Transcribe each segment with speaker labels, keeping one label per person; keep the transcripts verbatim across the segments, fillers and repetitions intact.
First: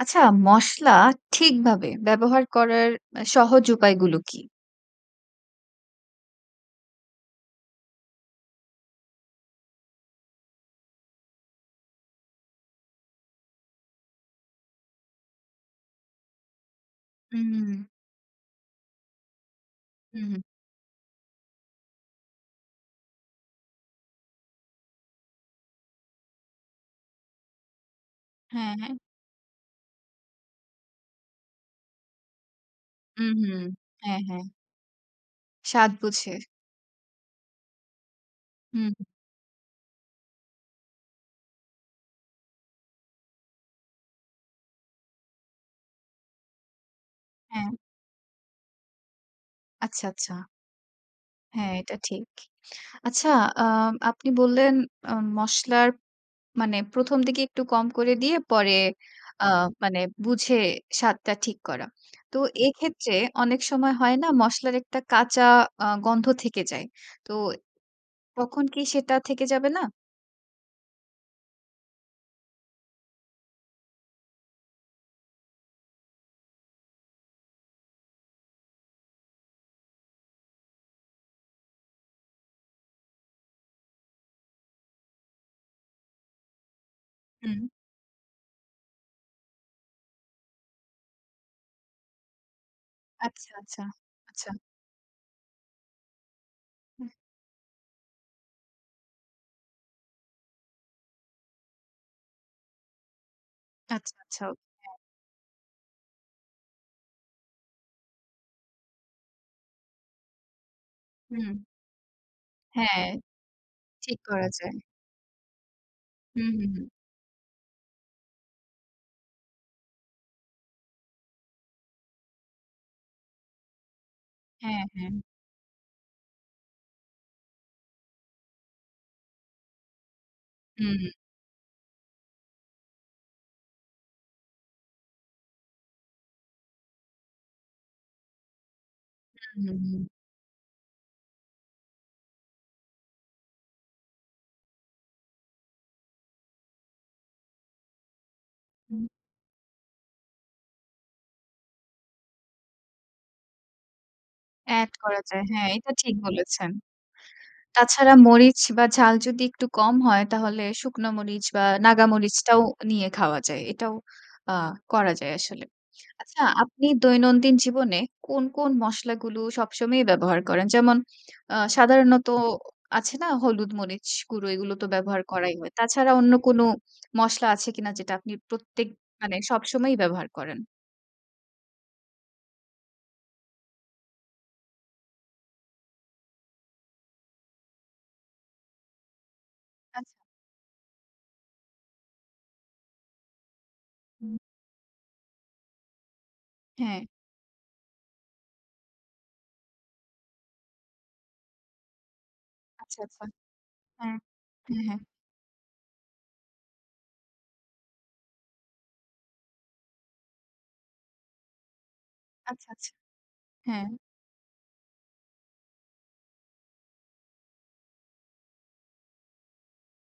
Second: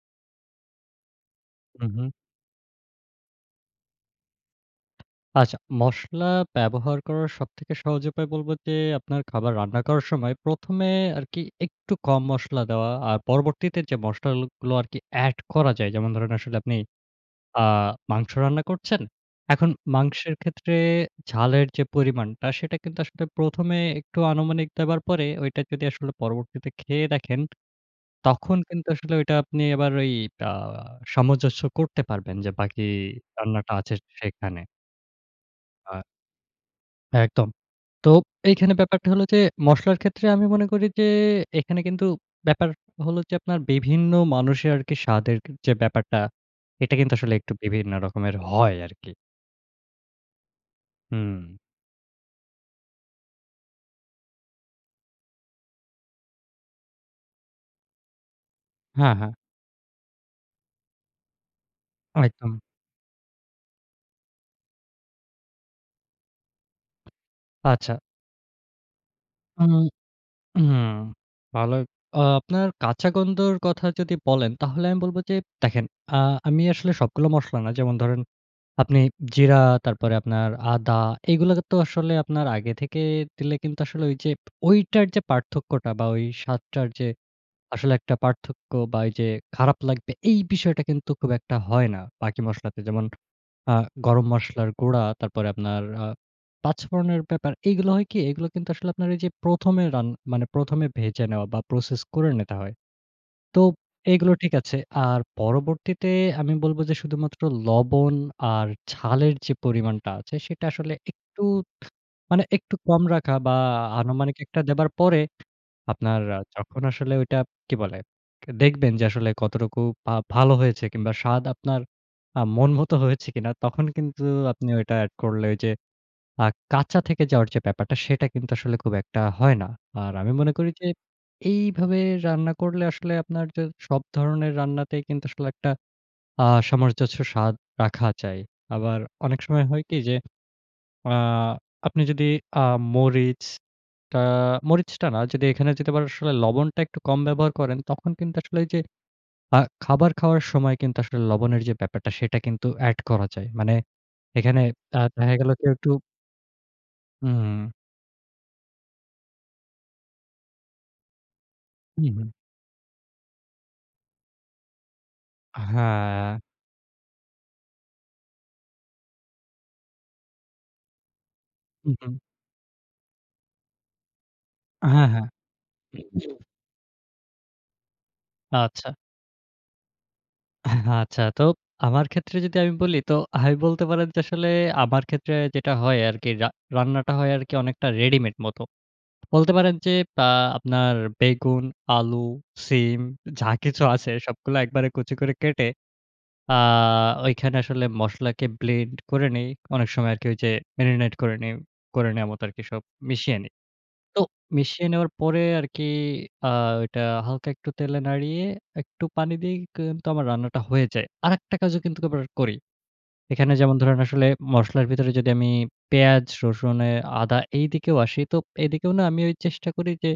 Speaker 1: আচ্ছা, মসলা
Speaker 2: হু,
Speaker 1: ঠিকভাবে
Speaker 2: হু।
Speaker 1: ব্যবহার করার আ সহজ উপায়গুলো কী?
Speaker 2: আচ্ছা, মশলা ব্যবহার করার সবথেকে সহজ উপায় বলবো যে আপনার খাবার রান্না করার সময় প্রথম এ আরকি একটু কম মসলা দেওয়া। আর পরবর্তীতে যে মসলালগুলো আরকি এড করা যায়, যেমন ধরেন আসলে আপনি আ
Speaker 1: হুম।
Speaker 2: মাংস রান্না করছেন। এখন
Speaker 1: হু,
Speaker 2: মাংসের
Speaker 1: হু।
Speaker 2: ক্ষেত্রে ঝালের যে পরিমাণটা, সেটা কিন্তু আসলে প্রথম এ একটু আনুমানিক দেবার পরে, ওইটা যদি আসলে পরবর্তীতে খেয়ে দেখেন, তখন
Speaker 1: হ্যাঁ,
Speaker 2: কিন্তু
Speaker 1: হ্যাঁ।
Speaker 2: আসলে ঐটা আপনি এবার ওই আ সামঞ্জস্য করতে পারবেন যে বাকি
Speaker 1: হুম, হুম।
Speaker 2: রান্নাটা আছে সে
Speaker 1: হ্যাঁ, হ্যাঁ।
Speaker 2: সেখানে।
Speaker 1: স্বাদ
Speaker 2: আ
Speaker 1: বুঝে।
Speaker 2: একদম। তো এইখানে
Speaker 1: হুম।
Speaker 2: ব্যাপারটা হলো যে মসলার ক্ষেত্রে আমি মনে করি যে এখানে কিন্তু ব্যাপার হলো যে আপনার বিভিন্ন মানুষের আরকি স্বাদের কে যে ব্যাপারটা, এটা কিন্তু আসলে একটু
Speaker 1: হ্যাঁ।
Speaker 2: বিভিন্ন রকমের হয় আরকি।
Speaker 1: আচ্ছা, আচ্ছা।
Speaker 2: হুম।
Speaker 1: হ্যাঁ, এটা ঠিক। আচ্ছা আ আপনি বললেন আ মশলার মানে প্রথম দিকে একটু কম করে দিয়ে, পরে
Speaker 2: হ্যাঁ, হ্যাঁ।
Speaker 1: আ মানে বুঝে স্বাদটা ঠিক করা। তো
Speaker 2: একদম।
Speaker 1: এক্ষেত্রে অনেক সময় হয় না? মশলার একটা কাঁচা আ গন্ধ থেকে যায়। তো
Speaker 2: আচ্ছা।
Speaker 1: তখন কি সেটা থেকে যাবে
Speaker 2: উম
Speaker 1: না?
Speaker 2: হুম। ভালোই আ আপনার কাঁচা গন্ধর কথা যদি বলেন, তাহলে আমি বলবো যে দেখেন, আ আমি আসলে সবগুলো মসলা না। যেমন ধরেন আপনি জিরা, তারপরে আপনার আদা, এগুলাতে তো আসলে আপনার আগে থেকে দিলে কিন্তু আসলে ওইযে ওইটার যে পার্থক্যটা বা, ওই স্বাদটার যে
Speaker 1: হু।
Speaker 2: আসলে একটা পার্থক্য বা, ওইযে খারাপ লাগবে, এই বিষয়টা কিন্তু খুব একটা হয় না বাকি মশলাতে। যেমন
Speaker 1: আচ্ছা,
Speaker 2: আ
Speaker 1: আচ্ছা,
Speaker 2: গরম
Speaker 1: আচ্ছা।
Speaker 2: মসলার গুঁড়া, তারপরে আপনার আ পাঁচ
Speaker 1: হু।
Speaker 2: ফোড়নের ব্যাপার এগুলো হয় কি? এগুলো কিন্তু আসলে আপনার এইযে প্রথম এ রান মানে প্রথম এ ভেজে নেওয়া বা, প্রসেস করে নিতে হয়। তো
Speaker 1: আচ্ছা,
Speaker 2: এগুলো
Speaker 1: আচ্ছা।
Speaker 2: ঠিক
Speaker 1: ও
Speaker 2: আছে।
Speaker 1: হ্যাঁ।
Speaker 2: আর পরবর্তীতে আমি বলবো যে শুধুমাত্র লবণ আর ঝালের যে পরিমাণটা আছে, সেটা আসলে একটু
Speaker 1: হুম।
Speaker 2: মানে একটু কম
Speaker 1: হ্যাঁ।
Speaker 2: রাখা বা, আ
Speaker 1: ঠিক
Speaker 2: আনুমানিক
Speaker 1: করা
Speaker 2: একটা
Speaker 1: যায়।
Speaker 2: দেবার পরে আপনার আ
Speaker 1: হু, হু,
Speaker 2: যখন
Speaker 1: হু।
Speaker 2: আসলে ওইটা কি বলে? কে দেখবেন যে আসলে কতটুকু বা ভালো হয়েছে কিংবা স্বাদ আপনার আ মন মত হয়েছে কিনা? তখন কিন্তু আপনি
Speaker 1: হ্যাঁ,
Speaker 2: ওইটা এড
Speaker 1: হ্যাঁ।
Speaker 2: করলে ওইযে আ কাঁচা থেকে যাওয়ার যে ব্যাপারটা, সেটা কিন্তু আসলে খুব একটা হয় না। আর আমি মনে করি যে
Speaker 1: হুম।
Speaker 2: এইভাবে রান্না করলে আসলে আপনার যা সব ধরনের রান্নাতেই কিন্তু আসলে একটা আ সামরজস্ব স্বাদ রাখা যায়। আবার অনেক
Speaker 1: হু,
Speaker 2: সময়
Speaker 1: হু,
Speaker 2: হয়
Speaker 1: হু।
Speaker 2: কি? যে আ আপনি যদি আ মরিচটা মরিচটা না যদি এখানে যদি আবার আসলে লবণটা একটু কম ব্যবহার করেন, তখন কিন্তু আসলে ওইযে
Speaker 1: হুম।
Speaker 2: আ খাবার খাওয়ার সময় কিন্তু আসলে লবণের যে ব্যাপারটা, সেটা কিন্তু এড করা যায়। মানে এখানে
Speaker 1: এড
Speaker 2: আ
Speaker 1: করা
Speaker 2: দেখা
Speaker 1: যায়।
Speaker 2: গেলো কি
Speaker 1: হ্যাঁ,
Speaker 2: একটু
Speaker 1: এটা ঠিক বলেছেন।
Speaker 2: হুম।
Speaker 1: তাছাড়া মরিচ বা, ঝাল যদি একটু কম হয়, তাহলে শুকনো মরিচ বা,
Speaker 2: হু,
Speaker 1: নাগা
Speaker 2: হু।
Speaker 1: মরিচটাও নিয়ে খাওয়া যায়। এটাও আ করা যায়
Speaker 2: আ
Speaker 1: আসলে।
Speaker 2: হ্যাঁ।
Speaker 1: আচ্ছা, আপনি দৈনন্দিন জীবনে কোন, কোন মসলাগুলো সবসময়ই ব্যবহার করেন? যেমন আ
Speaker 2: হু, হু।
Speaker 1: সাধারণত আছে না? হলুদ, মরিচ গুঁড়ো এগুলো তো
Speaker 2: হ্যাঁ,
Speaker 1: ব্যবহার
Speaker 2: হ্যাঁ।
Speaker 1: করাই হয়।
Speaker 2: উম
Speaker 1: তাছাড়া
Speaker 2: জি।
Speaker 1: অন্য কোন মশলা আছে কিনা যেটা আপনি প্রত্যেক
Speaker 2: আচ্ছা।
Speaker 1: মানে সবসময়ই ব্যবহার করেন?
Speaker 2: আচ্ছা। তো আমার ক্ষেত্রে যদি আমি বলি তো আমি বলতে পারেন যে আসলে আমার ক্ষেত্রে যেটা হয় আরকি রা রান্নাটা হয় আরকি অনেকটা রেডিমেড মত। বলতে পারেন যে
Speaker 1: আচ্ছা।
Speaker 2: আ আপনার বেগুন, আলু, সিম, যা কিছু আছে
Speaker 1: হু।
Speaker 2: সবগুলো একবারে কুচি করে কেটে আ
Speaker 1: হ্যাঁ।
Speaker 2: ওইখানে আসলে মসলাকে ব্লেন্ড করে নিই। অনেক সময় আরকি ওইযে marinate করে নেই করে নেয়া মতো আরকি সব
Speaker 1: আচ্ছা, আচ্ছা।
Speaker 2: মিশিয়ে নিই।
Speaker 1: হ্যাঁ।
Speaker 2: তো
Speaker 1: হ্যাঁ,
Speaker 2: মিশিয়ে
Speaker 1: হ্যাঁ।
Speaker 2: নেওয়ার পরে আরকি আ ওইটা হালকা একটু তেলে নাড়িয়ে একটু পানি দিয়েই কি কিন্তু আমার রান্নাটা হয়ে যায়। আরেকটা কাজও কিন্তু আবার করি।
Speaker 1: আচ্ছা, আচ্ছা।
Speaker 2: এখানে যেমন
Speaker 1: হ্যাঁ।
Speaker 2: ধরেন আসলে মসলার ভিতরে যদি আমি পেঁয়াজ, রসুন এ আদা, এইদিকেও আসি, তো এদিকেও না আমি ওই চেষ্টা করি যে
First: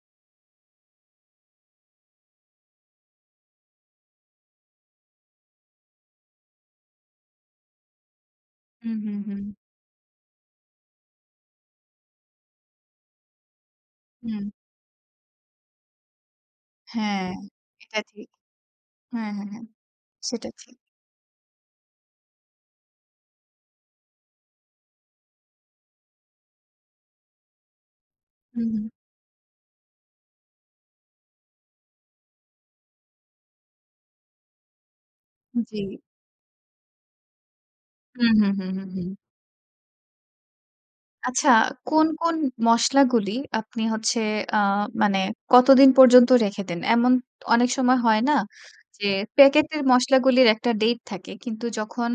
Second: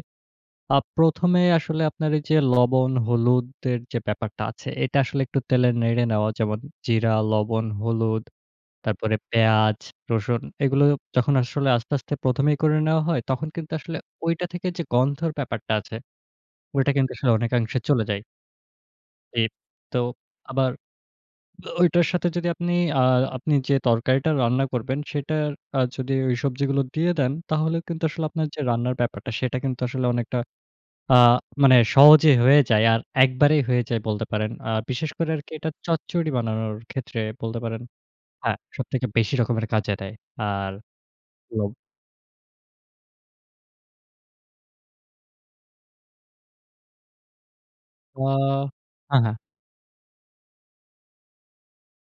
Speaker 2: আ প্রথম এ আসলে আপনার এইযে লবণ, হলুদের যে ব্যাপারটা আছে, এটা আসলে একটু তেলে নেড়ে নেওয়া। যেমন জিরা, লবণ, হলুদ,
Speaker 1: হু, হু,
Speaker 2: তারপরে
Speaker 1: হু।
Speaker 2: পেঁয়াজ, রসুন, এগুলো যখন আসলে আস্তে, আস্তে প্রথম এই করে নেওয়া হয়। তখন কিন্তু আসলে ওইটা
Speaker 1: হু।
Speaker 2: থেকে যে গন্ধর ব্যাপারটা আছে, ওইটা কিন্তু
Speaker 1: হ্যাঁ,
Speaker 2: আসলে অনেকাংশে
Speaker 1: এটা
Speaker 2: চলে যায়।
Speaker 1: ঠিক। হ্যাঁ,
Speaker 2: এই
Speaker 1: হ্যাঁ, হ্যাঁ,
Speaker 2: তো
Speaker 1: সেটা
Speaker 2: আবার
Speaker 1: ঠিক।
Speaker 2: ও ওইটার সাথে যদি আপনি আ আপনি যে তরকারিটা রান্না করবেন সেটার আ যদি ওই সবজিগুলো দিয়ে দেন, তাহলে কিন্তু আসলে আপনার যে
Speaker 1: হু, হু।
Speaker 2: রান্নার ব্যাপারটা, সেটা কিন্তু আসলে অনেকটা আ মানে সহজেই হয়ে যায়। আর একবারেই হয়ে যায় বলতে পারেন। আ বিশেষ করে আরকি এটা
Speaker 1: জি।
Speaker 2: চচ্চড়ি বানানোর ক্ষেত্রে বলতে পারেন
Speaker 1: হু, হু,
Speaker 2: হ্যাঁ,
Speaker 1: হু, হু,
Speaker 2: সবথেকে
Speaker 1: হু।
Speaker 2: বেশি রকমের কাজ দেয়। আর
Speaker 1: আচ্ছা,
Speaker 2: লব
Speaker 1: কোন, কোন মসলাগুলি আপনি হচ্ছে আ মানে কতদিন পর্যন্ত রেখে দেন? এমন অনেক সময়
Speaker 2: আ
Speaker 1: হয় না? যে
Speaker 2: আ হ্যাঁ।
Speaker 1: প্যাকেটের মশলাগুলির একটা ডেইট থাকে। কিন্তু যখন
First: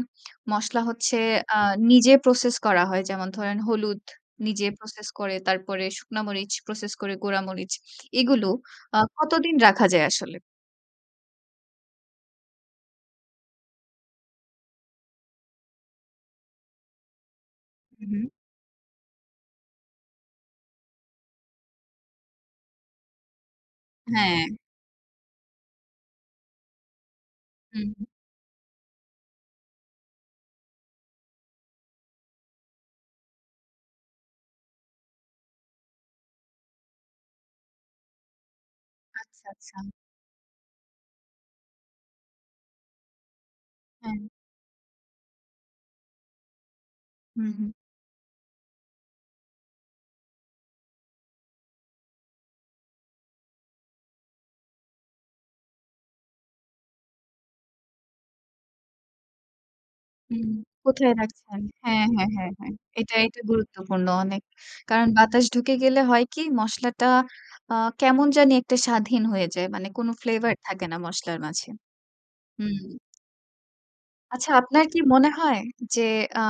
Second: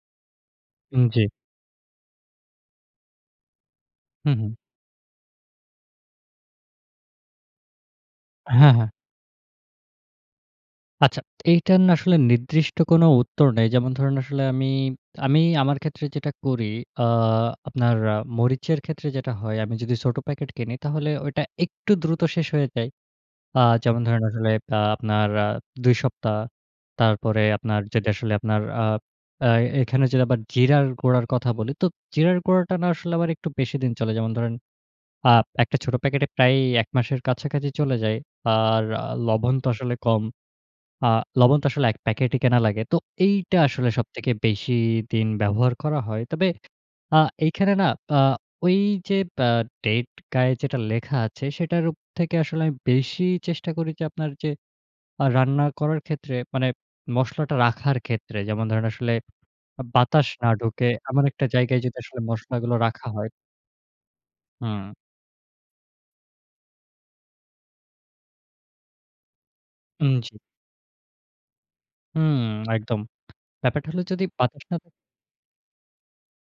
Speaker 1: মসলা
Speaker 2: উম
Speaker 1: হচ্ছে
Speaker 2: জি।
Speaker 1: আ নিজে প্রসেস করা হয়, যেমন ধরেন হলুদ
Speaker 2: হু, হু।
Speaker 1: নিজে প্রসেস করে, তারপরে শুকনা মরিচ প্রসেস করে, গুড়া মরিচ, এগুলো
Speaker 2: হ্যাঁ, হ্যাঁ।
Speaker 1: আ কতদিন রাখা যায় আসলে?
Speaker 2: আচ্ছা এইটার না আসলে নির্দিষ্ট কোন উত্তর নেই। যেমন ধরুন আসলে আমি, আমি আমার ক্ষেত্রে যেটা করি আ আপনার
Speaker 1: উ
Speaker 2: আ
Speaker 1: হুম।
Speaker 2: মরিচের ক্ষেত্রে যেটা হয় আমি যদি ছোট প্যাকেট কিনি তাহলে ওইটা একটু দ্রুত শেষ হয়ে যায়। আ যেমন ধরেন
Speaker 1: হ্যাঁ।
Speaker 2: আসলে আ আপনার আ দুই সপ্তাহ। তারপরে আপনার
Speaker 1: উম হু।
Speaker 2: যদি আসলে আপনার আ আ এখানে যদি আবার জিরার গুঁড়ার কথা বলি। তো জিরার গুঁড়াটা না আসলে আমার একটু বেশি দিন চলে। যেমন ধরেন আ এক টা ছোট প্যাকেটে প্রায়ই এক মাসের কাছাকাছি চলে যায়। আর আ
Speaker 1: আচ্ছা,
Speaker 2: লবণ তো
Speaker 1: আচ্ছা।
Speaker 2: আসলে কম। আ লবণ তো আসলে এক প্যাকেটই কেনা লাগে। তো এইটা আসলে
Speaker 1: হ্যাঁ।
Speaker 2: সবথেকে বেশি দিন ব্যবহার করা হয়। তবে আ
Speaker 1: হুম, হুম।
Speaker 2: এইখানে না আ ওই যে আ ডেট গায়ে যেটা লেখা আছে সেটারও থেকে আসলে আমি বেশি চেষ্টা করি যে আপনার যে আ রান্না করার ক্ষেত্রে মানে মসলাটা রাখার ক্ষেত্রে যেমন ধরেন আসলে আ বাতাস
Speaker 1: হুম।
Speaker 2: না ঢুকে
Speaker 1: কোথায়
Speaker 2: এমন একটা
Speaker 1: রাখছেন?
Speaker 2: জায়গায় যদি
Speaker 1: হ্যাঁ,
Speaker 2: আসলে
Speaker 1: হ্যাঁ, হ্যাঁ, হ্যাঁ।
Speaker 2: মসলাগুলো রাখা
Speaker 1: এটা,
Speaker 2: হয়
Speaker 1: এটা গুরুত্বপূর্ণ অনেক।
Speaker 2: হুম।
Speaker 1: কারণ বাতাস ঢুকে গেলে হয় কি মসলাটা আ কেমন জানি একটা স্বাদহীন হয়ে যায়। মানে কোন
Speaker 2: উম জি।
Speaker 1: flavored থাকে না মসলার মাঝে।
Speaker 2: উম
Speaker 1: হুম।
Speaker 2: একদম। ব্যাপারটা হলো যদি
Speaker 1: আচ্ছা
Speaker 2: বাতাস না
Speaker 1: আপনার কি মনে হয় যে আ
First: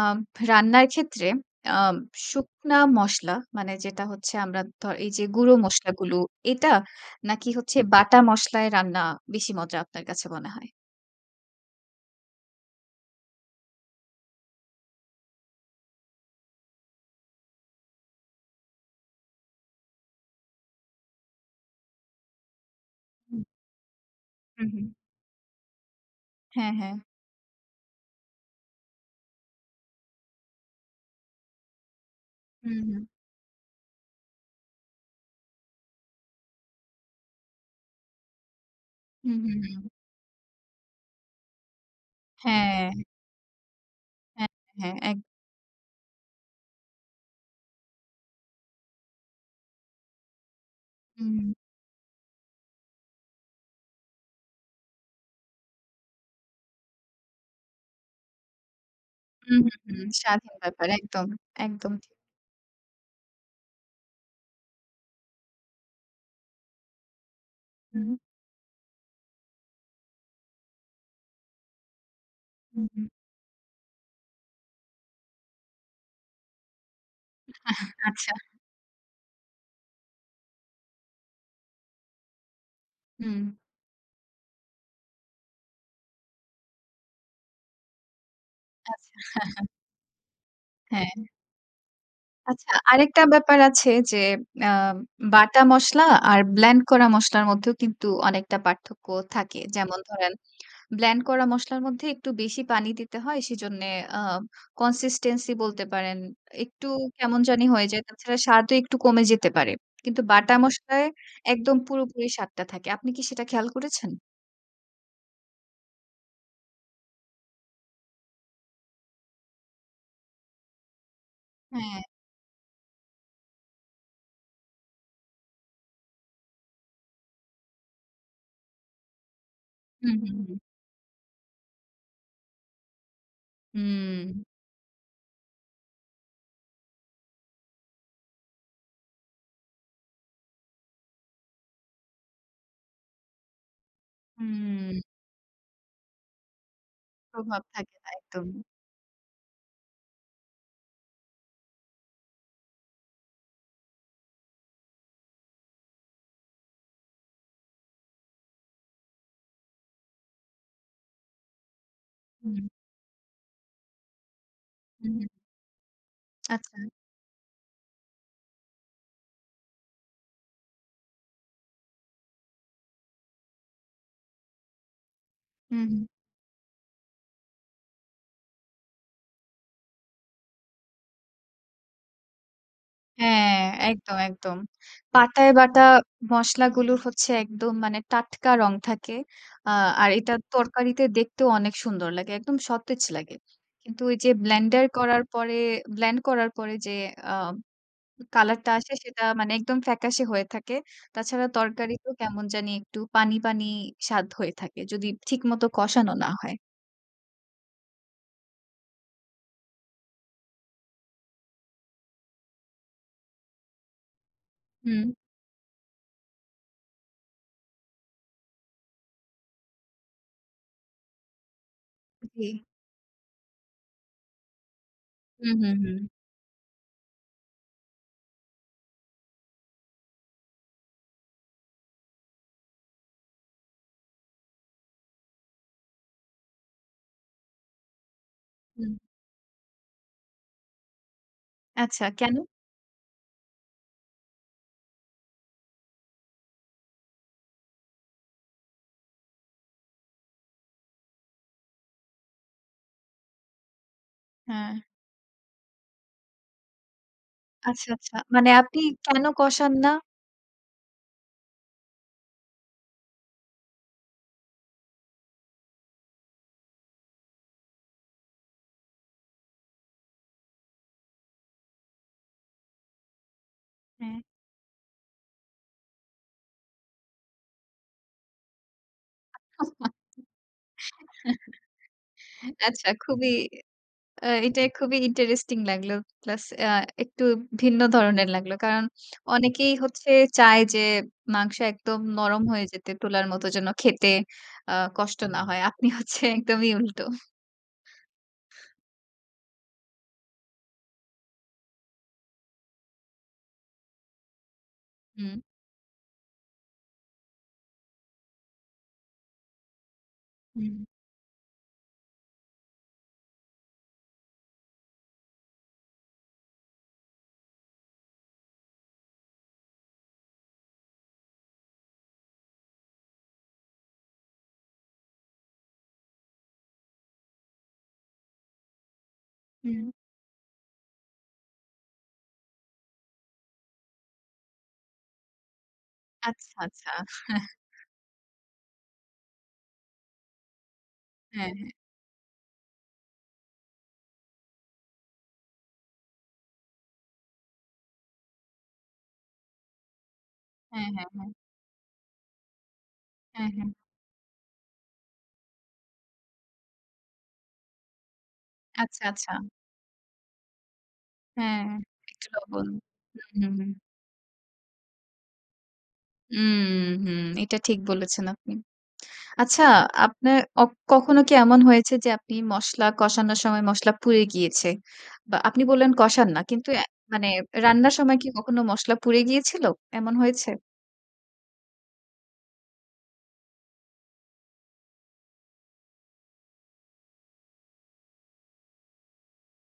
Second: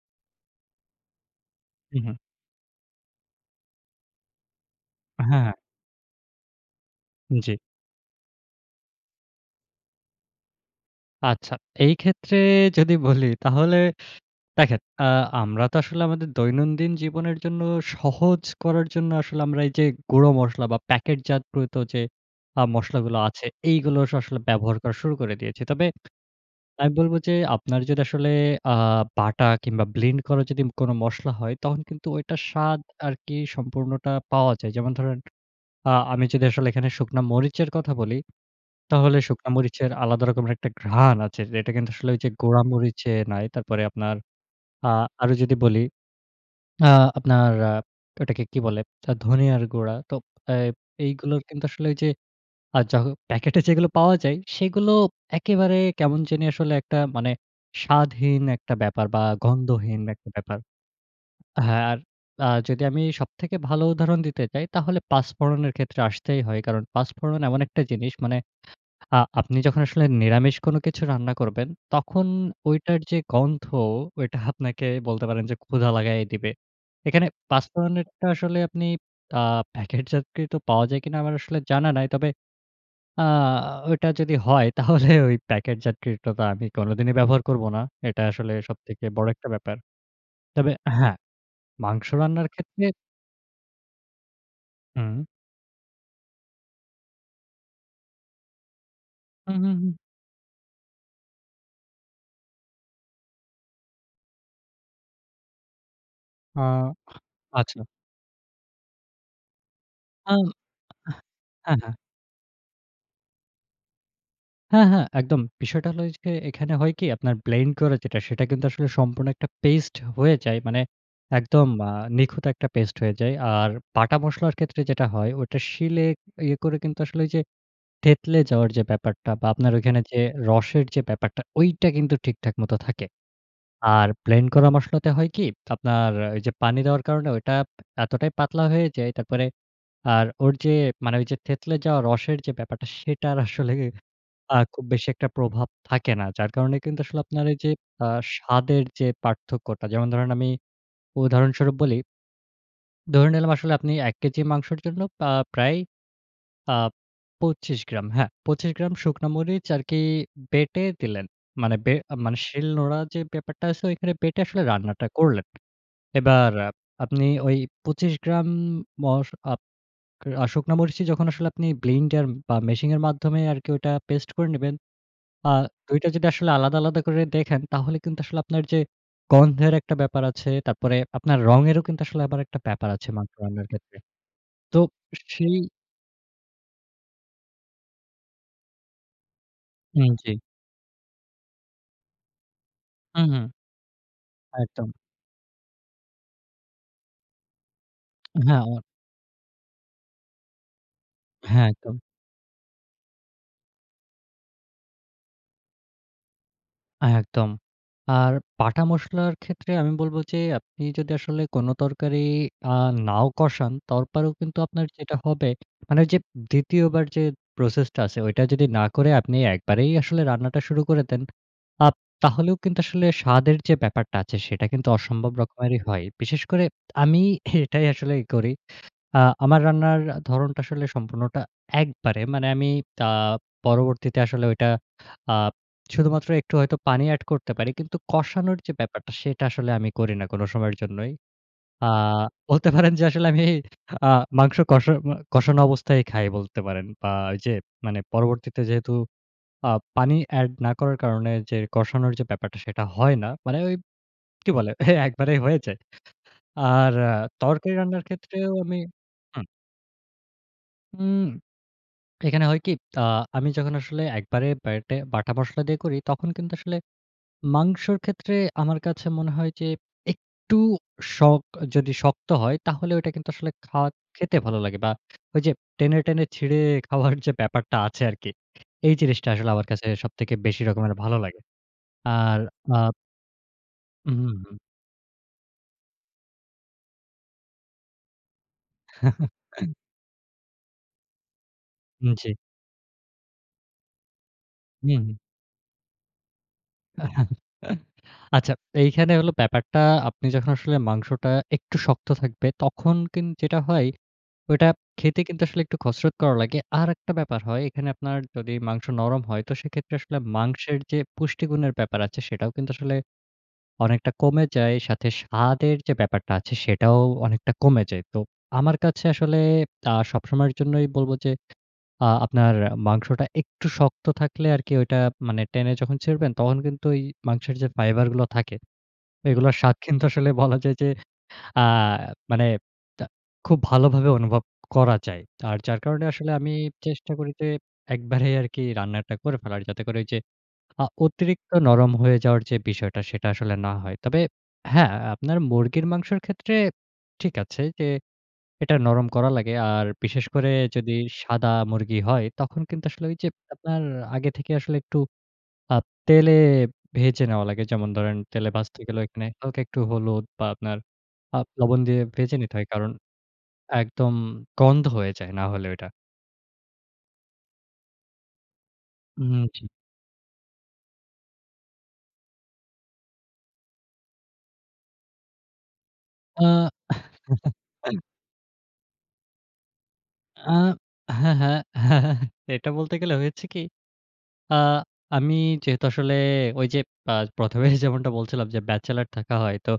Speaker 1: রান্নার ক্ষেত্রে আ
Speaker 2: হু, হু।
Speaker 1: শুকনা মশলা মানে যেটা হচ্ছে আমরা ধ এই যে
Speaker 2: হ্যাঁ,
Speaker 1: গুঁড়ো
Speaker 2: হ্যাঁ।
Speaker 1: মশলা গুলো এটা? নাকি
Speaker 2: জি।
Speaker 1: হচ্ছে বাটা মশলায় রান্না বেশি মজা আপনার কাছে মনে হয়?
Speaker 2: আচ্ছা। এইক্ষেত্রে যদি বলি, তাহলে দেখেন, আ আমরা তো আসলে আমাদের দৈনন্দিন জীবনের জন্য সহজ করার জন্য, আসলে আমরা এইযে গুঁড়ো মশলা বা, প্যাকেটজাত প্রত যে আ মসলাগুলো আছে,
Speaker 1: হুম।
Speaker 2: এইগুলো আস আসলে
Speaker 1: হুম,
Speaker 2: ব্যবহার
Speaker 1: হুম।
Speaker 2: করা শুরু করে দিয়েছি। তবে
Speaker 1: হ্যাঁ,
Speaker 2: আমি
Speaker 1: হ্যাঁ।
Speaker 2: বলবো যে আপনার যদি আসলে আ বাটা কিংবা ব্লেন্ড করার যদি কোন মসলা হয়, তখন কিন্তু ওইটার স্বাদ
Speaker 1: হুম, হুম।
Speaker 2: আরকি সম্পূর্ণটা পাওয়া যায়। যেমন ধরেন, আ আমি যদি আসলে এখানে শুকনা মরিচের কথা বলি, তাহলে
Speaker 1: হুম,
Speaker 2: শুকনা
Speaker 1: হুম, হুম।
Speaker 2: মরিচের আলাদা রকমের একটা ঘ্রাণ আছে। যেটা কিন্তু আসলে ঐযে গুড়া
Speaker 1: হ্যাঁ।
Speaker 2: মরিচে নাই। তারপরে আপনার
Speaker 1: হ্যাঁ,
Speaker 2: আ
Speaker 1: হ্যাঁ, হ্যাঁ, এক
Speaker 2: আরো যদি বলি, আ আপনার আ এটাকে কি বলে? ধ ধনিয়ার গুঁড়া। তো এ এইগুলোর
Speaker 1: হুম।
Speaker 2: কিন্তু আসলে আ য প্যাকেটে যেগুলো পাওয়া যায়, সেগুলো একেবারে কেমন জানি আসলে একটা, মানে স্বাদহীন একটা ব্যাপার বা
Speaker 1: হুম, হুম,
Speaker 2: গন্ধহীন
Speaker 1: হুম।
Speaker 2: একটা
Speaker 1: স্বাধীন
Speaker 2: ব্যাপার।
Speaker 1: ব্যাপার, একদম।
Speaker 2: হ্যাঁ,
Speaker 1: একদম
Speaker 2: আর
Speaker 1: ঠিক।
Speaker 2: যদি আমি সবথেকে ভালো উদাহরণ দিতে চাই তাহলে পাঁচ ফোড়নের ক্ষেত্রে আসতেই হয়। কারণ পাঁচ ফোড়ন এমন একটা জিনিস
Speaker 1: হু।
Speaker 2: মানে আ আপনি যখন আসলে নিরামিষ কোন কিছু রান্না করবেন, তখন
Speaker 1: হু,
Speaker 2: ঐটার
Speaker 1: হুম।
Speaker 2: যে গন্ধ, ওইটা আপনাকে বলতে পারেন যে ক্ষুধা লাগায়ে দিবে। এখানে পাঁচ
Speaker 1: আহ
Speaker 2: ফোড়নেরটা
Speaker 1: আচ্ছা।
Speaker 2: আসলে আপনি আ প্যাকেটজাতকৃত পাওয়া যায় কিনা আমার আসলে জানা নাই। তবে আ
Speaker 1: হুম।
Speaker 2: ঐটা যদি হয়, তাহলে ওই প্যাকেটজাতকৃতটা আমি কোনোদিনই ব্যবহার করবো না। এটা আসলে সবথেকে
Speaker 1: আচ্ছা।
Speaker 2: বড় একটা ব্যাপার। তবে
Speaker 1: হ্যাঁ।
Speaker 2: হ্যাঁ, মাংস রান্নার
Speaker 1: আচ্ছা,
Speaker 2: ক্ষেত্রে
Speaker 1: আরেকটা ব্যাপার আছে যে, আম
Speaker 2: হুম।
Speaker 1: বাটা মসলা আর ব্লেন্ড করা মসলার মধ্যেও কিন্তু অনেকটা পার্থক্য
Speaker 2: হুম,
Speaker 1: থাকে।
Speaker 2: হুম, হুম।
Speaker 1: যেমন ধরেন, ব্লেন্ড করা মসলার মধ্যে একটু বেশি পানি দিতে হয়। সেজন্যে অ্যা consistency বলতে পারেন
Speaker 2: আ
Speaker 1: একটু কেমন জানি
Speaker 2: আচ্ছা।
Speaker 1: হয়ে যায়। তাছাড়া স্বাদও একটু কমে যেতে পারে। কিন্তু
Speaker 2: আ হা
Speaker 1: বাটা মশলায়
Speaker 2: হ্যাঁ,
Speaker 1: একদম
Speaker 2: হ্যাঁ।
Speaker 1: পুরোপুরি স্বাদটা থাকে। আপনি কি সেটা খেয়াল করেছেন?
Speaker 2: হ্যাঁ, হ্যাঁ। একদম। বিষয়টা হইলো ওইয গে এখানে হয় কি আপনার ব্লেন্ড করে যেটা সেটা কিন্তু আসলে সম্পূর্ণ একটা পেইস্ট হয়ে যায়। মানে একদম আ
Speaker 1: হ্যাঁ।
Speaker 2: নিখুঁত একটা পেস্ট হয়ে যায়। আর বাটা মসলার ক্ষেত্রে যেটা হয়, ওইটা শিলে ইয়ে করে কিন্তু আসলে ওই যে থেতলে যাওয়ার যে ব্যাপারটা বা আপনার ঐখানে
Speaker 1: হুম,
Speaker 2: যে
Speaker 1: হুম, হুম।
Speaker 2: রসের যে ব্যাপারটা ঐটা কিন্তু ঠিকঠাক মতো থাকে। আর
Speaker 1: হুম।
Speaker 2: ব্লেন্ড করা মশলাতে হয় কি আপনার আ ওইযে পানি দেওয়ার কারণে ঐটা এতটাই পাতলা হয়ে যায়, তারপরে আর ওর যে মানে ওইযে থেতলে যাওয়া রসের যে ব্যাপারটা সেটার আসলেই আ খুব
Speaker 1: হুম।
Speaker 2: বেশি একটা প্রভাব থাকে না। যার কারণে কিন্তু আসলে আপনার
Speaker 1: প্রভাব
Speaker 2: এইযে
Speaker 1: থাকে
Speaker 2: আ
Speaker 1: তা একদমই।
Speaker 2: স্বাদের যে পার্থক্যটা। যেমন ধরেন, আমি উদাহরণস্বরূপ বলি ধরে নিলাম আসলে আপনি এক কেজি মাংসর জন্য পা প্রায় আ পঁচিশ গ্রাম হ্যাঁ, পঁচিশ গ্রাম শুকনা মরিচ আরকি বেঁটে দিলেন। মানে বে মানে
Speaker 1: হুম।
Speaker 2: শিলনোড়া যে ব্যাপারটা আছে ওইখানে বেটে আসলে রান্নাটা
Speaker 1: হু, হু।
Speaker 2: করলেন। এবার আ
Speaker 1: আচ্ছা।
Speaker 2: আপনি ওই পঁচিশ গ্রাম, মশ আপ আ শুকনা মরিচই যখন আসলে আপনি ব্লেন্ডার বা মেশিনের মাধ্যমে আরকি ওইটা পেস্ট করে নিবেন। আ
Speaker 1: হু,
Speaker 2: দুই
Speaker 1: হু।
Speaker 2: টা যদি আসলে আলাদা, আলাদা করে দেখেন তাহলে কিন্তু আসলে আপনার যে গন্ধের একটা ব্যাপার আছে। তারপরে আপনার রঙেরও কিন্তু আসলে আবার একটা ব্যাপার আছে মাংস
Speaker 1: হ্যাঁ,
Speaker 2: রান্নার ক্ষেত্রে।
Speaker 1: একদম, একদম।
Speaker 2: তো
Speaker 1: পাটায়
Speaker 2: সেই
Speaker 1: বাটা মসলাগুলো হচ্ছে একদম মানে টাটকা রং থাকে। আ
Speaker 2: হুম,
Speaker 1: আর এটা
Speaker 2: জি।
Speaker 1: তরকারিতে দেখতেও অনেক সুন্দর লাগে। একদম সতেজ
Speaker 2: হু,
Speaker 1: লাগে।
Speaker 2: হু।
Speaker 1: কিন্তু ওইযে ব্লেন্ডার
Speaker 2: একদম।
Speaker 1: করার পরে ব্লেন্ড করার পরে যে আ কালার টা
Speaker 2: হ্যাঁ।
Speaker 1: আসে, সেটা মানে একদম ফ্যাকাশে হয়ে থাকে। তাছাড়া
Speaker 2: হ্যাঁ। একদম।
Speaker 1: তরকারিতে কেমন জানি একটু পানি, পানি স্বাদ হয়ে থাকে। যদি ঠিকমতো কষানো না হয়।
Speaker 2: আ একদম। আর বাটা মসলার ক্ষেত্রে আমি বলব যে আপনি যদি আসলে কোন তরকারি, আ নাও কষান, তাউরপরেও কিন্তু আপনার
Speaker 1: হুম।
Speaker 2: যেটা হবে, মানে যে দ্বিতীয় বার যে প্রসেস টা আছে ঐটা যদি না করে আপনি একবারেই আসলে রান্নাটা শুরু করে দেন, আপ তাহলেও
Speaker 1: জী।
Speaker 2: কিন্তু আসলে স্বাদের যে ব্যাপারটা আছে, সেটা কিন্তু অসম্ভব
Speaker 1: উম হু,
Speaker 2: রকমেরই হয়।
Speaker 1: হু।
Speaker 2: বিশেষ করে আমি এটাই আসলে ই করি। আ আমার আ রান্নার ধরনটা আসলে সম্পূর্ণটা একবারে। মানে আমি তা পরবর্তীতে আসলে ঐটা, আ শুধুমাত্র একটু হয়তো পানি এড করতে পারি। কিন্তু কষানোর যে
Speaker 1: হুম।
Speaker 2: ব্যাপারটা সেটা আসলে আমি করিনা কোন সময়ের জন্যই। আ
Speaker 1: আচ্ছা, কেন?
Speaker 2: বলতে পারেন যে আসলে আমি, আ মাংস কষা মো কষানো অবস্থাই খাই বলতে পারেন। বা ওই যে মানে পরবর্তীতে যেহেতু আ পানি এড না করার কারণে যে কষানোর যে ব্যাপারটা সেটা হয় না। মানে ওই কি বলে?
Speaker 1: হ্যাঁ।
Speaker 2: এহ একবারেই হয়ে যায়। আর আ তরকারি
Speaker 1: আচ্ছা,
Speaker 2: রান্নার
Speaker 1: আচ্ছা। মানে
Speaker 2: ক্ষেত্রেও আমি
Speaker 1: আপনি কেন
Speaker 2: হুম।
Speaker 1: কষান না?
Speaker 2: উম এখানে হয় কি? আ আমি যখন আসলে একবারে ব্যাটে, বাটা মসলা দিয়ে করি, তখন কিন্তু আসলে মাংসর ক্ষেত্রে আমার কাছে মনে হয় যে একটু শখ, যদি শক্ত হয় তাহলে ঐটা কিন্তু আসলে খাওয়া,
Speaker 1: হ্যাঁ।
Speaker 2: খেতে ভালো লাগে বা ওই যে টেনে, টেনে ছিঁড়ে খাওয়ার যে ব্যাপারটা আছে আরকি। এই জিনিসটা আসলে আমার কাছে সবথেকে বেশি রকমের ভালো লাগে। আর আ
Speaker 1: আচ্ছা খুবই,
Speaker 2: উ
Speaker 1: আ
Speaker 2: হু, হু।
Speaker 1: এটা খুবই আ ইন্টারেস্টিং লাগলো। প্লাস আ একটু ভিন্ন ধরনের লাগলো। কারণ অনেকেই হচ্ছে, চায় যে মাংস একদম
Speaker 2: উম জি।
Speaker 1: নরম হয়ে যেতে, তুলার মত যেন খেতে আ
Speaker 2: হু, হু।
Speaker 1: কষ্ট না হয়। আপনি হচ্ছে একদমই উল্টো।
Speaker 2: আচ্ছা এইখানে হইলো ব্যাপারটা, আপনি যখন আসলে মাংসটা একটু শক্ত থাকবে। তখন কিন্ যেটা হয়, ওইটা খেতে
Speaker 1: হু।
Speaker 2: কিন্তু আসলে একটু খসরত করা লাগে। আরেকটা ব্যাপার হয় এখানে আপনার যদি মাংস নরম হয়, তো সেক্ষেত্রে আসলে
Speaker 1: হুম।
Speaker 2: মাংসের যে পুষ্টিগুণের ব্যাপার আছে সেটাও কিন্তু আসলে অনেকটা কমে যায়। সাথে স্বাদের যে ব্যাপারটা আছে সেটাও অনেকটা কমে যায়। তো আমার কাছে আসলে আ সবসময়ের জন্যই বলব যে, আ আপনার মাংসটা একটু শক্ত থাকলে আরকি ঐটা মানে টেনে যখন ছিড়বেন, তখন কিন্তু ওই মাংসের যে ফাইবার গুলো থাকে, এইগুলোর স্বাদ
Speaker 1: হুম।
Speaker 2: কিন্তু আসলে বলা যায় যে, আ মানে তা খুব ভালোভাবে অনুভব করা যায়। আর যার কারণে আসলে আমি
Speaker 1: আচ্ছা, আচ্ছা।
Speaker 2: চেষ্টা করি যে, একবারেই আরকি রান্নাটা করে ফেলার। যাতে করে ওইযে আ
Speaker 1: হ্যাঁ,
Speaker 2: অতিরিক্ত
Speaker 1: হ্যাঁ।
Speaker 2: নরম হয়ে যাওয়ার যে বিষয়টা সেটা আসলে না হয়। তবে হ্যাঁ, আপনার মুরগির মাংসের ক্ষেত্রে ঠিক আছে, যে এটা নরম করা লাগে। আর বিশেষ করে
Speaker 1: হ্যাঁ,
Speaker 2: যদি
Speaker 1: হ্যাঁ, হ্যাঁ।
Speaker 2: সাদা মুরগি হয়, তখন কিন্তু আসলে ওই যে
Speaker 1: হ্যাঁ, হ্যাঁ।
Speaker 2: আপনার আগে থেকে আসলে একটু আপ তেলে ভেজে নেওয়া লাগে। যেমন দরেন তেলে ভাজতে গেলে
Speaker 1: আচ্ছা,
Speaker 2: এখানে
Speaker 1: আচ্ছা।
Speaker 2: হালকা একটু হলুদ বা আপনার আ
Speaker 1: হ্যাঁ।
Speaker 2: লবণ দিয়ে
Speaker 1: একটু
Speaker 2: ভেজে নিতে
Speaker 1: লবন।
Speaker 2: হয়। কারণ
Speaker 1: হু, হু হুম।
Speaker 2: একদম গন্ধ হয়ে যায়। না হলে ওইটা।
Speaker 1: উম, হু। এটা ঠিক বলেছেন আপনি।
Speaker 2: উম
Speaker 1: আচ্ছা,
Speaker 2: জি।
Speaker 1: আপনার অক কখনো কি এমন হয়েছে যে, আপনি মসলা কষানোর সময়, মসলা পুড়ে গিয়েছে? বা, আপনি বললেন কষান না, কিন্তু
Speaker 2: আ
Speaker 1: এ মানে রান্নার সময় কি কখনো মসলা পুড়ে গিয়েছিল? এমন হয়েছে?
Speaker 2: আ হ্যাঁ, হ্যাঁ। হ্যাঁ, হ্যাঁ। এটা বলতে গেলে হয়েছে কি? আ আমি যেহেতু আসলে ওইযে পা প্রথম এই যেমনটা বলছিলাম যে, ব্যাচেলর থাকা হয়। তো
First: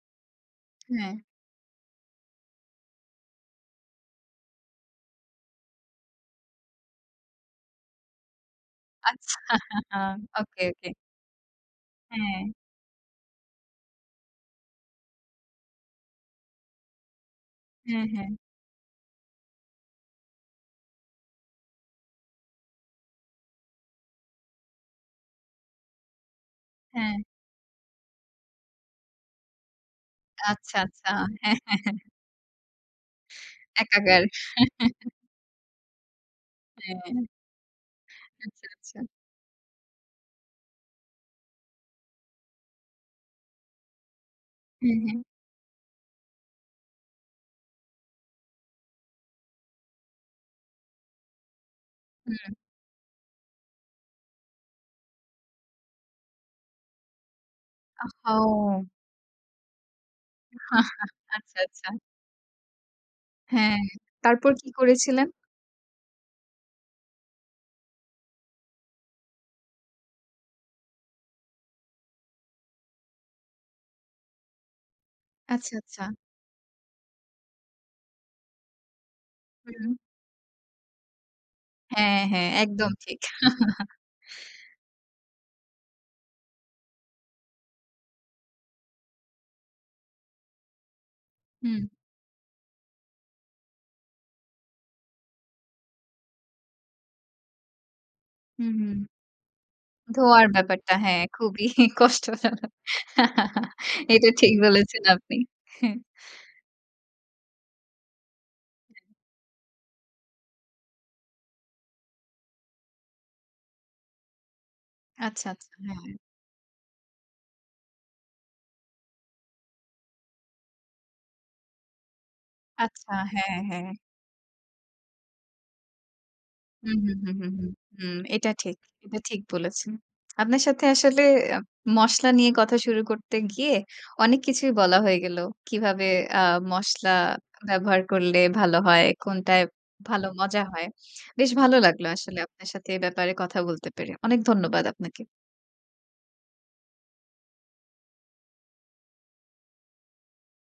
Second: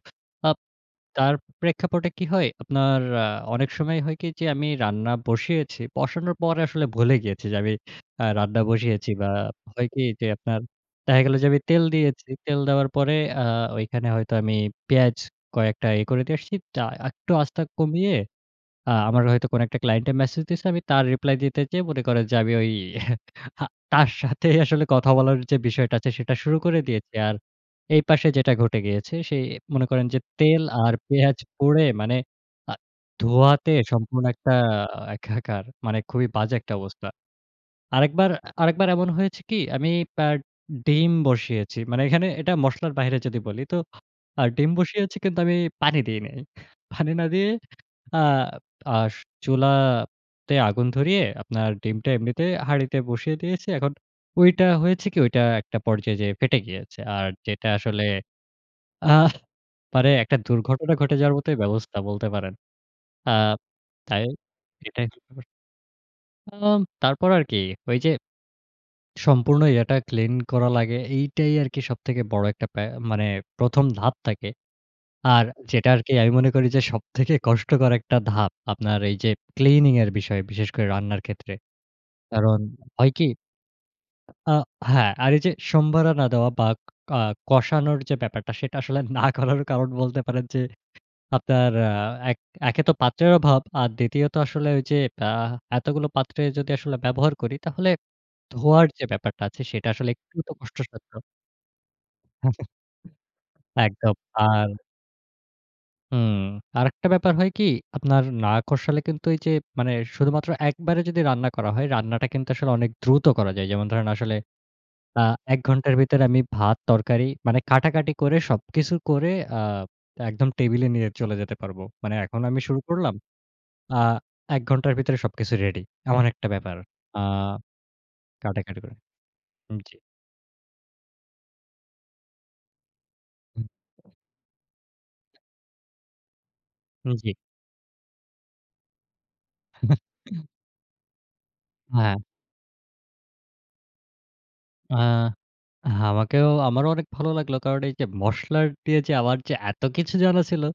Speaker 2: আপ
Speaker 1: হ্যাঁ।
Speaker 2: তার প্রেক্ষাপটে কি হয়? আপনার আ অনেক সময় হয় কি? যে, আমি রান্না বসিয়েছি। বসানোর পরে আসলে ভুলে গিয়েছি যে, আমি আ রান্না বসিয়েছি বা,
Speaker 1: আচ্ছা।
Speaker 2: হয় কি? যে, আপনার
Speaker 1: ওকে, ওকে।
Speaker 2: দেখা গেল যে, আমি তেল দিয়েছি।
Speaker 1: হ্যাঁ।
Speaker 2: তেল দেওয়ার পরে আ ওইখানে হয়তো আমি পেঁয়াজ কয়েকটা ইয়ে করে দিয়ে আসছি। তা একটু আঁচটা
Speaker 1: হ্যাঁ,
Speaker 2: কমিয়ে
Speaker 1: হ্যাঁ।
Speaker 2: আ আমার হয়তো কোনো একটা ক্লায়েন্টের মেসেজ দিয়েছে, আমি তার রিপ্লাই দিতে যেয়ে মনে করেন যে, আমি ওই আহ তার সাথে আসলে কথা বলার যে বিষয়টা আছে, সেটা শুরু করে দিয়েছি।
Speaker 1: হ্যাঁ।
Speaker 2: আর এই পাশে যেটা ঘটে গিয়েছে সেই মনে করেন যে, তেল
Speaker 1: আচ্ছা,
Speaker 2: আর
Speaker 1: আচ্ছা।
Speaker 2: পেঁয়াজ
Speaker 1: হ্যাঁ।
Speaker 2: পুড়ে মানে আ ধোয়াতে
Speaker 1: একাকর।
Speaker 2: সম্পূর্ণ একটা আ একাকার। মানে খুবই বাজে একটা
Speaker 1: হ্যাঁ।
Speaker 2: অবস্থা। আরেকবার,
Speaker 1: আচ্ছা,
Speaker 2: আরেকবার
Speaker 1: আচ্ছা।
Speaker 2: এমন হয়েছে কি? আমি পা ডিম বসিয়েছি। মানে এখানে এটা মসলার বাহিরে যদি বলি। তো আ ডিম
Speaker 1: হুম, হু।
Speaker 2: বসিয়েছি কিন্তু আমি পানি দেই নাই। পানি না দিয়ে আপ আস চুলা তে আগুন ধরিয়ে, আপনার ডিমটা এমনিতে
Speaker 1: হুম।
Speaker 2: হাড়িতে বসিয়ে দিয়েছি। এখন ঐটা হয়েছে কি? ঐটা একটা পর্যায়ে যেয়ে ফেটে গিয়েছে। আর যেটা আসলে
Speaker 1: ওহহো!
Speaker 2: আ মানে একটা দুর্ঘটনা ঘটে যাওয়ার মতোই
Speaker 1: আচ্ছা, আচ্ছা।
Speaker 2: ব্যবস্থা বলতে পারেন। আ
Speaker 1: হ্যাঁ,
Speaker 2: তাই
Speaker 1: তারপর কি
Speaker 2: এটাই
Speaker 1: করেছিলেন?
Speaker 2: [unintelligible] উ তারপর আর কি? ওইযে, সম্পূর্ণ ইয়াটা ক্লিন করা লাগে। এইটাই আরকি সবথেকে বড় একটা পে মানে প্রথম ধাপ থাকে। আর
Speaker 1: আচ্ছা,
Speaker 2: যেটা
Speaker 1: আচ্ছা।
Speaker 2: আরকি আমি মনে করি যে, সবথেকে কষ্টকর একটা ধাপ, আপনার এইযে
Speaker 1: হুম।
Speaker 2: ক্লিনিংয়ের বিষয়ে, বিশেষ করে রান্নার ক্ষেত্রে।
Speaker 1: হ্যাঁ, হ্যাঁ।
Speaker 2: কারণ
Speaker 1: একদম
Speaker 2: হয়
Speaker 1: ঠিক।
Speaker 2: কি আ হ্যাঁ, আর এই যে সম্বারানা দেওয়া বা, কা কষানোর যে ব্যাপারটা, সেটা আসলে না করার কারণ বলতে পারেন যে, আপনার
Speaker 1: হুম।
Speaker 2: আ এক, একে তো পাত্রের অভাব, আর দ্বিতীয়ত আসলে ওইযে আ এতগুলো পাত্রে যদি আসলে ব্যবহার করি, তাহলে
Speaker 1: হুম,
Speaker 2: ধোয়ার
Speaker 1: হুম।
Speaker 2: যে ব্যাপারটা আছে, সেটা আসলে একটু
Speaker 1: ধোয়ার
Speaker 2: তো
Speaker 1: ব্যাপারটা।
Speaker 2: কষ্টসাধ্য।
Speaker 1: হ্যাঁ, খুবই কষ্টজনক।
Speaker 2: একদম।
Speaker 1: এটা ঠিক
Speaker 2: আর
Speaker 1: বলেছেন আপনি। হ্যাঁ।
Speaker 2: হুম। আরেকটা ব্যাপার হয় কি? আপনার না কষালে কিন্তু, এইযে মানে শুধুমাত্র একবারে যদি রান্না করা হয়, রান্নাটা কিন্তু আসলে অনেক দ্রুত করা যায়। যেমন ধরেন আসলে আ
Speaker 1: আচ্ছা,
Speaker 2: এক
Speaker 1: আচ্ছা।
Speaker 2: ঘন্টার
Speaker 1: হ্যাঁ।
Speaker 2: ভিতরে আমি ভাত, তরকারি মানে কাটাকাটি করে সবকিছু করে আব একদম টেবিলে নিয়ে চলে যেতে পারবো। মানে এখন আমি শুরু
Speaker 1: আচ্ছা।
Speaker 2: করলাম,
Speaker 1: হ্যাঁ, হ্যাঁ।
Speaker 2: আ এক ঘন্টার ভিতরে সবকিছু রেডি। এমন একটা ব্যাপার।
Speaker 1: হুম, হুম,
Speaker 2: আ
Speaker 1: হুম, হুম। হুম। এটা ঠিক।
Speaker 2: কাটাকাটি করে।
Speaker 1: এটা ঠিক
Speaker 2: উম
Speaker 1: বলেছেন।
Speaker 2: জি।
Speaker 1: আপনার সাথে আসলে এপ মসলা নিয়ে কথা শুরু করতে
Speaker 2: হুম।
Speaker 1: গিয়ে, অনেক কিছুই বলা হয়ে গেলো। কিভাবে আ মশলা
Speaker 2: হুম। জি।
Speaker 1: ব্যবহার করলে ভালো হয়, কোনটায় ভালো
Speaker 2: হুম।
Speaker 1: মজা হয়। বেশ ভালো লাগলো
Speaker 2: হ্যাঁ।
Speaker 1: আসলে আপনার সাথে এ ব্যাপারে কথা বলতে পেরে। অনেক ধন্যবাদ
Speaker 2: আ
Speaker 1: আপনাকে।
Speaker 2: আমাকেও। আমারও অনেক ভালো লাগলো। কারণ এইযে মসলার দিয়ে যে আমার যে, এত কিছু জানা ছিলো।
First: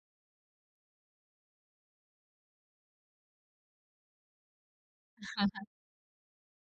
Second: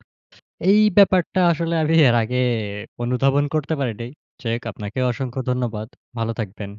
Speaker 2: এই ব্যাপারটা আসলে আমি এর আগে এ অনুধাবন করতে পারিনি। চেক আপনাকেও অসংখ্য ধন্যবাদ। ভালো থাকবেন।